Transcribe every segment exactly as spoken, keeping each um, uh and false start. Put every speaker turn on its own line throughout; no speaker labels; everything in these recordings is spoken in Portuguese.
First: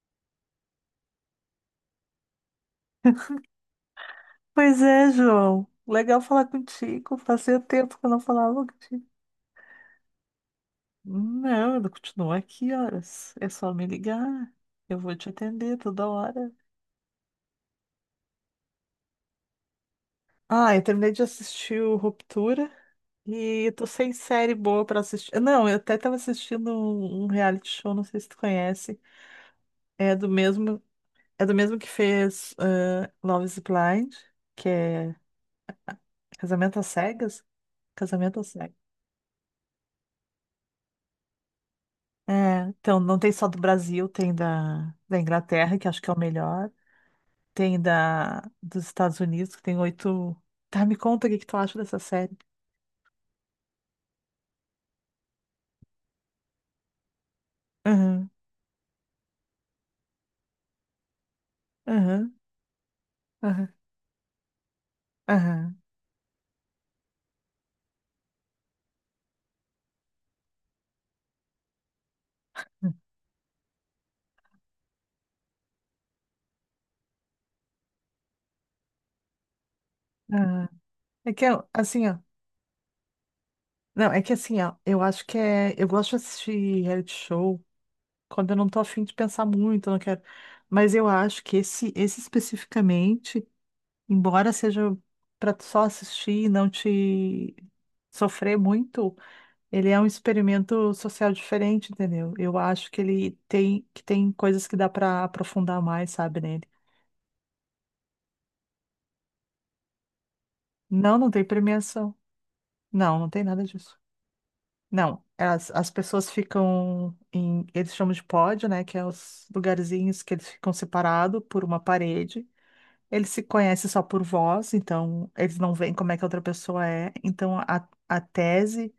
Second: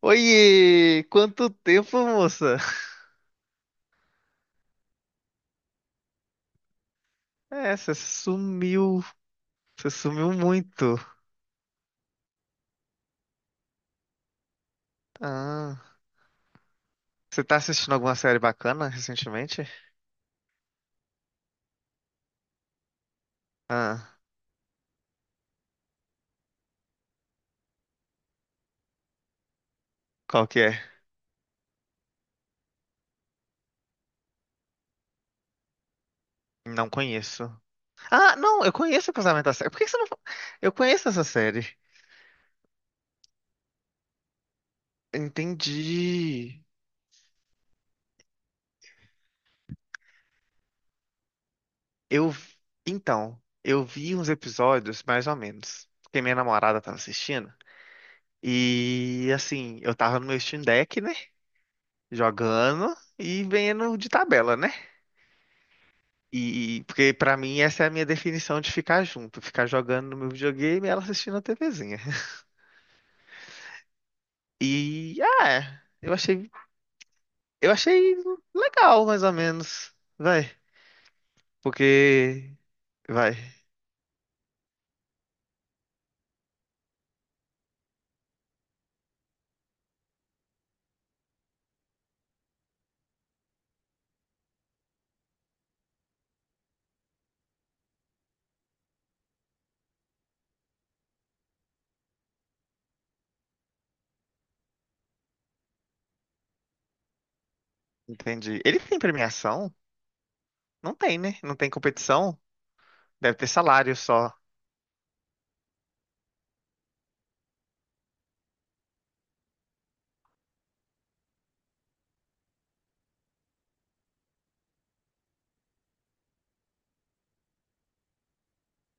Oiê! Quanto tempo, moça?
Pois é, João. Legal falar contigo. Fazia
É, você
tempo que eu não falava
sumiu.
contigo.
Você sumiu muito.
Não, ele continua aqui horas. É só me ligar. Eu vou te atender
Ah,
toda hora.
você tá assistindo alguma série bacana recentemente?
Ah, eu terminei de assistir o Ruptura e tô sem
Ah,
série boa pra assistir. Não, eu até tava assistindo um um reality show, não sei se tu conhece. É do
qual que é?
mesmo, é do mesmo que fez eh, Love is Blind, que é Casamento às
Não
Cegas.
conheço. Ah,
Casamento às
não, eu
Cegas.
conheço o Casamento da Série. Por que que você não... fa- Eu conheço essa série.
É, então, não tem só do Brasil, tem da, da Inglaterra, que acho que é o
Entendi.
melhor. Tem da, dos Estados Unidos, que tem oito. Tá, me conta o que que tu acha dessa
Eu...
série.
Então, eu vi uns episódios, mais ou menos. Porque minha namorada tava assistindo.
Aham,
E, assim, eu tava no meu Steam Deck, né?
aham,
Jogando e
aham,
vendo de tabela, né?
aham,
E porque pra mim essa é a minha definição de ficar junto, ficar jogando no meu videogame e ela assistindo a TVzinha. E ah, é, eu achei, eu achei legal mais ou menos. Vai,
aham. É que, eu- assim, ó.
porque vai,
Não, é que assim, ó. Eu acho que é. Eu gosto de assistir reality show quando eu não tô afim de pensar muito, eu não quero. Mas eu acho que esse, esse especificamente, embora seja pra tu só assistir e não te sofrer muito. Ele é um experimento social diferente, entendeu? Eu acho que ele tem que tem coisas que dá para aprofundar mais, sabe, nele.
entendi. Ele tem premiação? Não
Não,
tem,
não
né?
tem
Não tem
premiação.
competição.
Não, não
Deve
tem
ter
nada
salário
disso.
só.
Não, as, as pessoas ficam em, eles chamam de pódio, né, que é os lugarzinhos que eles ficam separados por uma parede. Eles se conhecem só por voz, então eles não veem como é que a outra pessoa é. Então a, a tese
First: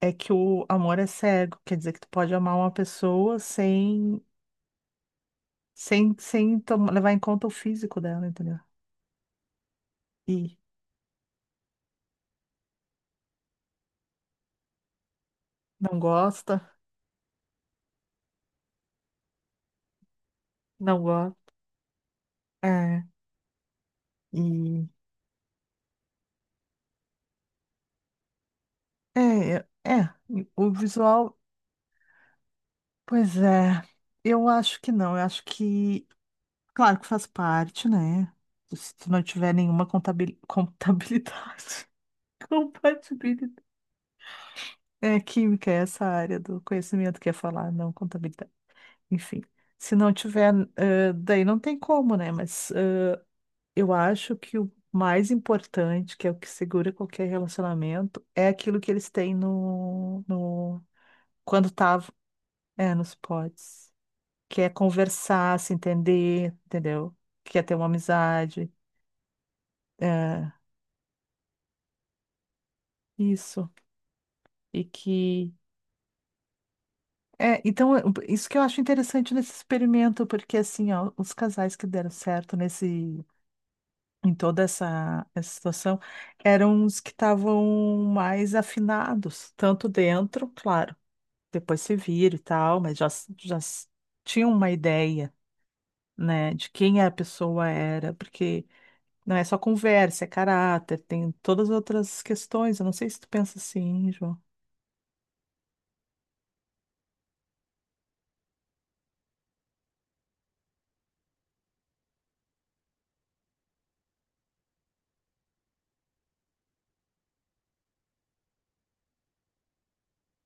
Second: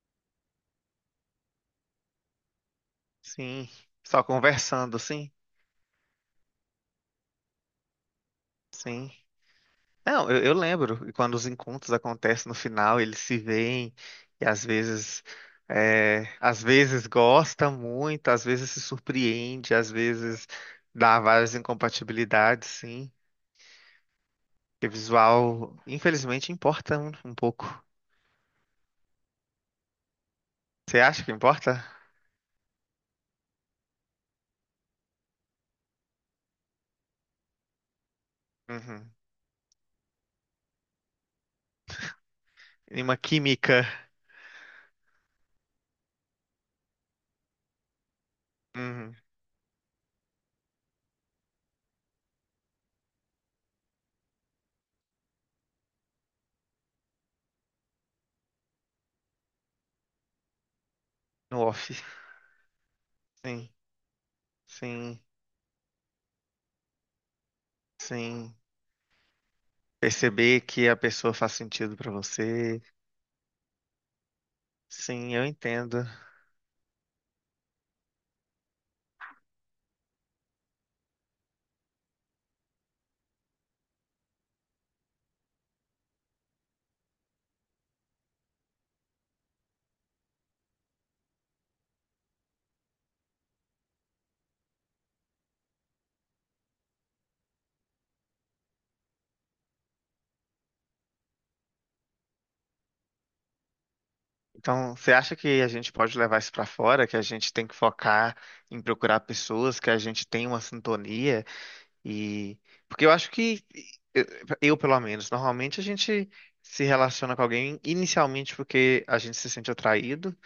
é que o amor é cego, quer dizer que tu pode amar uma pessoa
Sim, só
sem
conversando, sim.
sem, sem tom- levar em conta o físico dela, entendeu?
Sim. Não, eu, eu
E
lembro, e quando os encontros acontecem no final, eles se veem e às vezes,
não
é, às
gosta,
vezes gosta muito, às vezes se surpreende, às vezes
não
dá
gosta.
várias incompatibilidades,
É,
sim. Porque
e
visual, infelizmente, importa um, um pouco.
é, é, o
Você acha que
visual,
importa?
pois é, eu acho que não, eu acho que, claro que faz parte, né? Se tu
Uhum.
não tiver nenhuma contabil, contabilidade,
E uma
compatibilidade.
química,
É, química é essa área do conhecimento que é falar, não contabilidade.
uhum,
Enfim, se não tiver, eh, daí não tem como, né? Mas Eu acho que o mais importante, que é o que segura qualquer relacionamento, é aquilo que eles têm no, no
no
quando
off.
estavam, é, nos
Sim,
pods, que é
sim,
conversar, se entender, entendeu? Que é ter uma
sim.
amizade, é,
Perceber que a pessoa faz sentido pra você.
isso. E
Sim, eu
que
entendo.
é, então é, isso que eu acho interessante nesse experimento, porque assim, ó, os casais que deram certo nesse em toda essa, essa situação eram os que estavam mais afinados, tanto dentro, claro depois se vira e tal, mas já, s- já s- tinha uma ideia, né, de quem a pessoa era, porque não é só conversa, é caráter, tem todas as outras questões. Eu não sei se tu pensa assim, João.
Então, você acha que a gente pode levar isso para fora, que a gente tem que focar em procurar pessoas, que a gente tem uma sintonia e porque eu acho que eu, eu, pelo menos, normalmente a gente se relaciona com alguém inicialmente porque a gente se sente atraído,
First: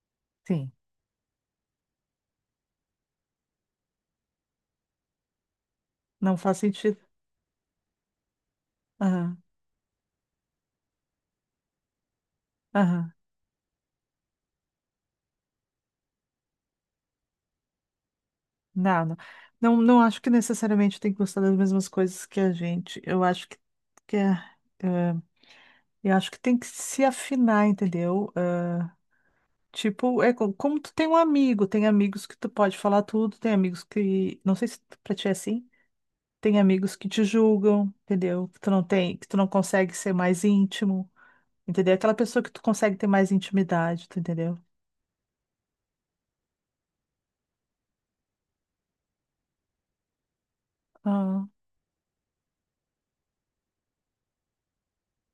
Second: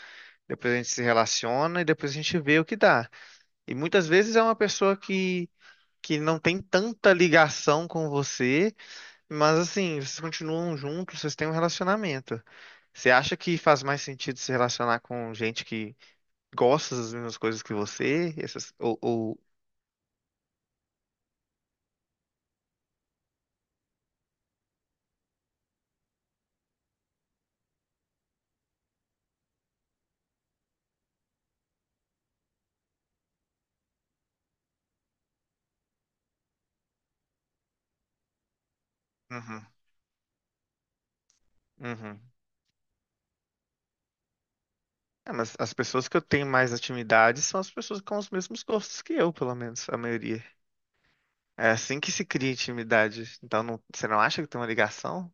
depois
Sim.
a gente se relaciona e depois a gente vê o que dá. E muitas vezes é uma pessoa que que
Não
não
faz
tem
sentido.
tanta ligação com você,
Aham,
mas assim, vocês continuam juntos, vocês têm um relacionamento. Você
aham.
acha que faz mais sentido se relacionar com gente que gosta das mesmas coisas que você? Essas, ou,
Não, não,
ou...
não, não acho que necessariamente tem que gostar das mesmas coisas que a gente. Eu acho que, que é, é, eu acho que tem que se afinar, entendeu? Eh, Tipo, é co- como tu tem um amigo, tem amigos que tu pode falar tudo, tem amigos que, não sei se pra ti é assim, tem amigos que te julgam, entendeu? Que tu não tem, que tu não
Uhum,
consegue ser mais íntimo, entendeu? Aquela
uhum.
pessoa que tu consegue ter mais intimidade, tu entendeu?
É, mas as pessoas que eu tenho mais intimidade são as pessoas com os mesmos gostos que eu, pelo menos, a maioria.
Ah,
É assim que se cria intimidade. Então, não- você não acha que tem uma ligação?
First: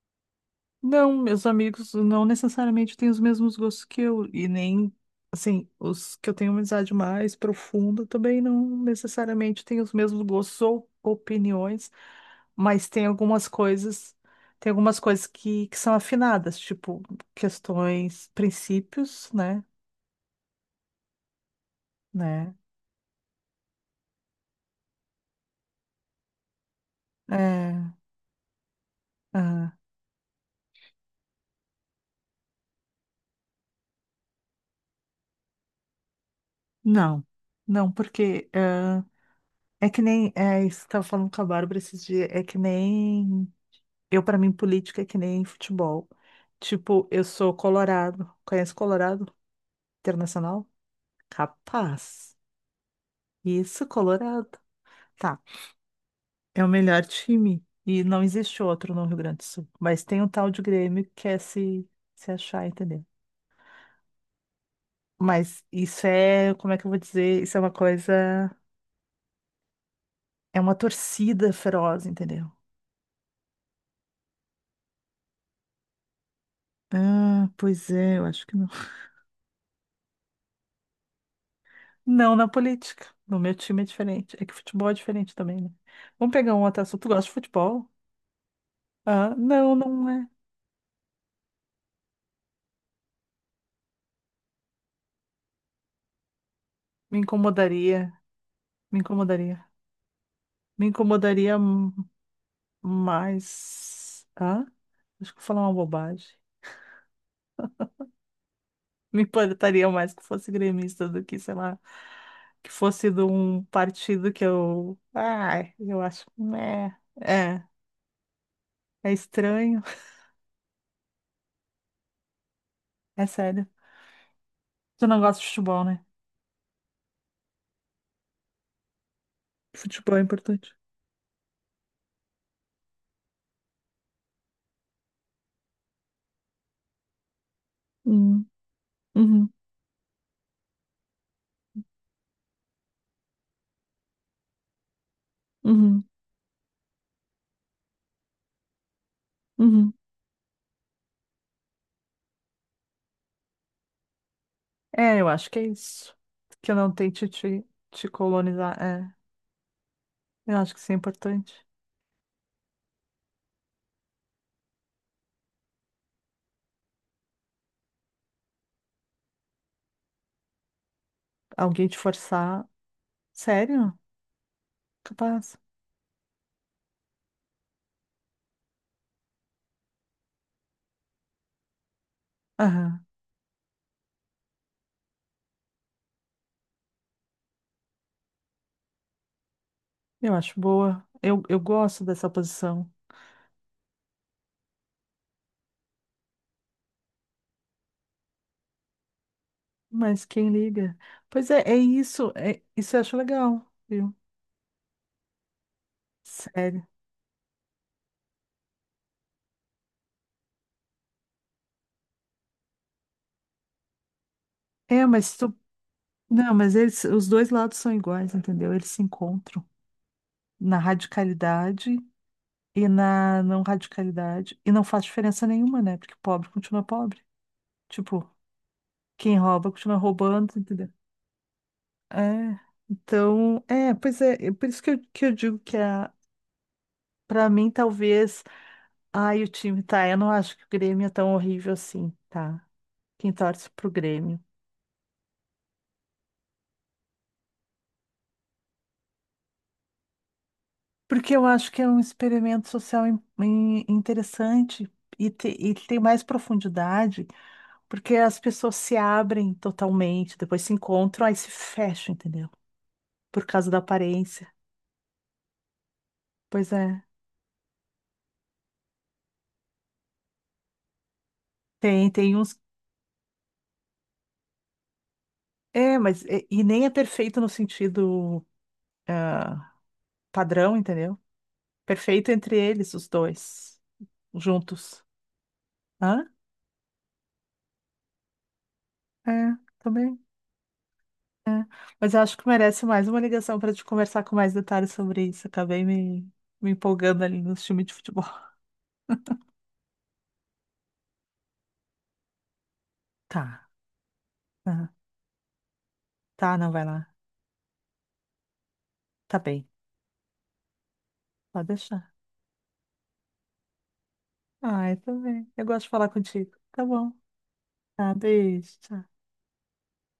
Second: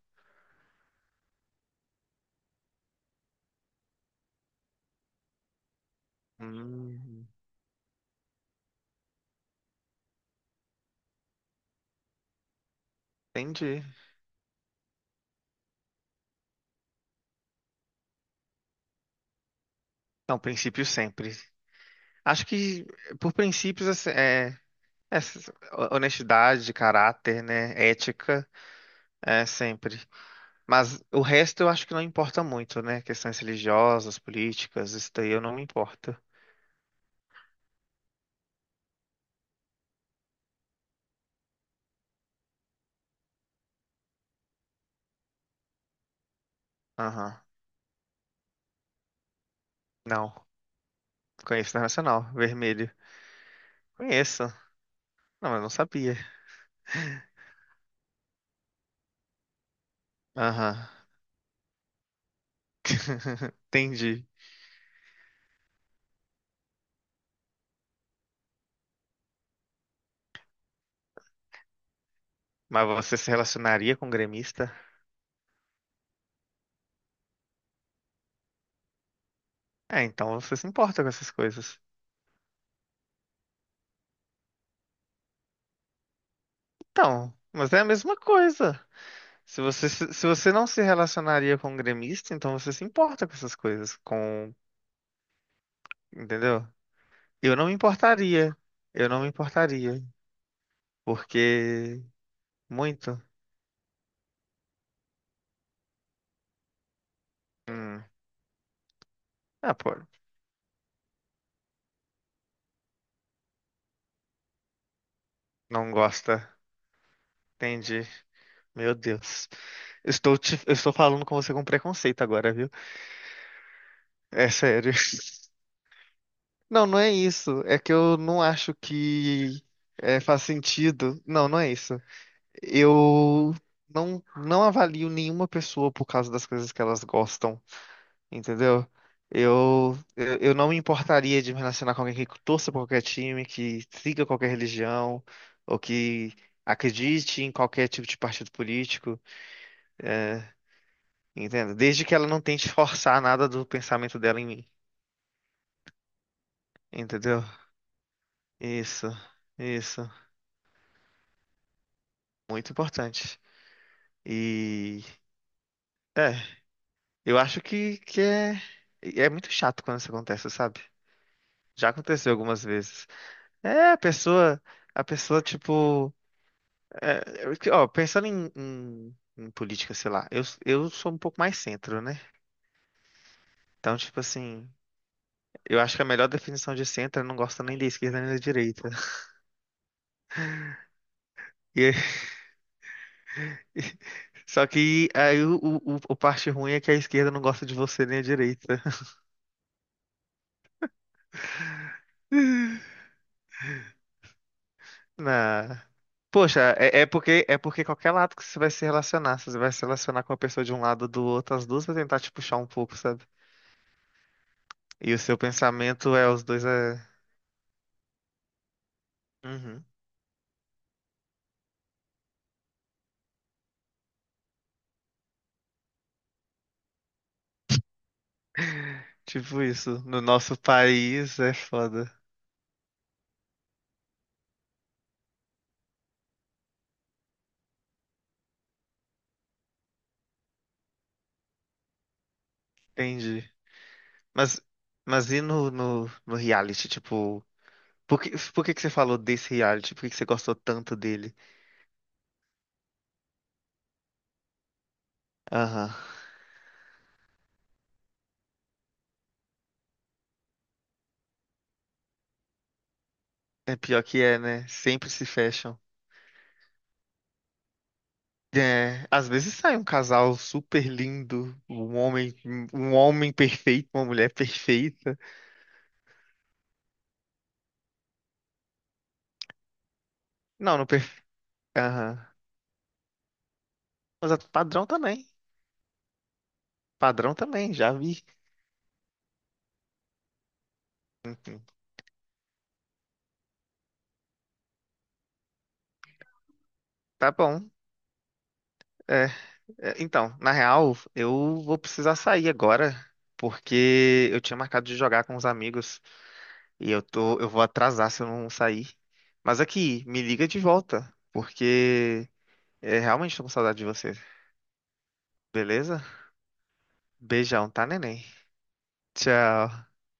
não, meus amigos não necessariamente têm os mesmos gostos que eu, e nem, assim, os que eu tenho amizade
Hum,
mais profunda também não necessariamente têm os mesmos gostos ou opiniões mas tem algumas
entendi.
coisas, tem algumas coisas que, que são afinadas, tipo questões, princípios, né?
Não, princípio sempre. Acho
Né?
que, por princípios, assim, é, é, honestidade, caráter, né?
É,
Ética, é
ah,
sempre. Mas o resto eu acho que não importa muito, né? Questões religiosas, políticas, isso daí eu não me importo.
não, não, porque ah, é que nem é, isso que eu tava falando com a Bárbara esses dias, é que nem eu, para mim, política é que nem futebol. Tipo, eu
Aham.
sou Colorado, conhece Colorado
Não.
Internacional?
Conheço Internacional,
Capaz.
vermelho.
Isso,
Conheço.
Colorado. Tá.
Não, mas eu não sabia.
É o melhor time. E não existe outro no Rio Grande do Sul. Mas tem um tal de
Aham.
Grêmio que quer se, se achar, entendeu?
Entendi.
Mas isso é, como é que eu vou dizer? Isso é uma coisa. É uma torcida feroz, entendeu?
Mas você se relacionaria com um gremista?
Ah, pois é, eu acho que não.
É, então você se importa com essas coisas.
Não na política. No meu time é diferente. É que futebol é diferente também, né? Vamos pegar um outro assunto. Tu gosta de
Então, mas é a
futebol?
mesma coisa.
Ah,
Se
não,
você,
não
se
é.
se você não se relacionaria com um gremista, então você se importa com essas coisas, com, entendeu?
Me
Eu não me
incomodaria.
importaria.
Me
Eu não me
incomodaria.
importaria.
Me incomodaria hum,
Porque muito.
mais. Ah, acho que eu vou falar uma bobagem.
Hum.
Me
Ah,
importaria
pô,
mais que fosse gremista do que, sei lá, que fosse de um partido que eu. Ai,
não
eu acho.
gosta.
Meh. É,
Entendi. Meu
é
Deus.
estranho.
Estou te, eu estou falando com você com preconceito agora, viu?
É sério.
É sério.
Tu não gosta de futebol, né?
Não, não é isso. É que eu não acho que
Futebol
é,
é
faz
importante.
sentido. Não, não é isso. Eu Não, não avalio nenhuma pessoa por causa das coisas que elas gostam.
Hum,
Entendeu?
uhum,
Eu, eu, eu não me importaria de me relacionar com alguém que torça por qualquer time, que siga qualquer religião, ou
uhum,
que acredite em qualquer tipo de partido político,
uhum.
entendeu? Desde que ela não tente forçar nada do pensamento dela em mim,
É, eu acho que é isso. Que eu não tente
entendeu?
te, te colonizar.
Isso,
É,
isso,
eu acho que isso é importante.
muito importante. E é, eu acho que, que é, é muito chato quando isso acontece, sabe?
Alguém
Já
te
aconteceu algumas
forçar.
vezes. É, a
Sério?
pessoa, a pessoa,
Capaz.
tipo. É, eu- ó, pensando em, em- em política, sei lá, eu, eu sou um pouco mais centro, né?
Aham.
Então, tipo assim, eu acho que a melhor definição de centro é não gosta nem da esquerda nem da direita.
Eu acho boa. Eu, eu
E-
gosto dessa posição.
só que aí o, o, o o parte ruim é que a esquerda não gosta de você nem a direita.
Mas quem liga? Pois é, é isso. É, isso eu acho legal, viu?
Na... Poxa,
Sério.
é, é porque é porque qualquer lado que você vai se relacionar, se você vai se relacionar com uma pessoa de um lado ou do outro, as duas vão tentar te puxar um pouco, sabe?
É,
E o seu
mas tu.
pensamento é os
Não,
dois
mas
é.
eles, os dois lados são iguais, entendeu? Eles se encontram
Uhum.
na radicalidade e na não radicalidade. E não faz diferença nenhuma, né? Porque pobre continua pobre. Tipo, quem
Tipo
rouba continua
isso, no
roubando,
nosso
entendeu?
país é foda.
É. Então, é, pois é, é por isso que eu, que eu digo que a, pra mim, talvez. Ai, o time tá. Eu não acho que o Grêmio é tão horrível assim, tá? Quem
Entendi.
torce pro Grêmio.
Mas, mas e no, no, no reality, tipo, por que, por que que você falou desse reality? Por que que você gostou tanto
Porque
dele?
eu acho que é um experimento social in- in- interessante e, te- e que
Aham.
tem mais profundidade, porque as pessoas se abrem totalmente, depois se encontram, aí se fecham, entendeu? Por causa
É
da
pior que é,
aparência.
né? Sempre se fecham.
Pois é,
É, às vezes sai um casal super lindo, um
tem,
homem,
tem uns.
um homem perfeito, uma mulher perfeita.
É, mas e, e nem é perfeito no sentido ah, padrão,
Não, não
entendeu?
perfeito. Aham.
Perfeito entre eles, os dois,
Mas é padrão
juntos.
também.
Hã?
Padrão também, já vi.
É, também.
Enfim,
Mas eu acho que merece mais uma ligação para te conversar com mais detalhes sobre isso. Acabei me, me empolgando
tá
ali no
bom.
time de futebol.
É, é, então, na real, eu vou precisar sair agora,
Tá,
porque eu tinha marcado
tá,
de jogar com os amigos.
tá, não vai
E eu
lá.
tô, eu vou atrasar se eu não sair.
Tá
Mas
bem,
aqui, me liga de volta,
pode deixar.
porque é, realmente tô com saudade de você.
Ah, eu também. Eu gosto de
Beleza?
falar contigo. Tá bom.
Beijão, tá,
Tá,
neném?
beijo. tchau.
Tchau.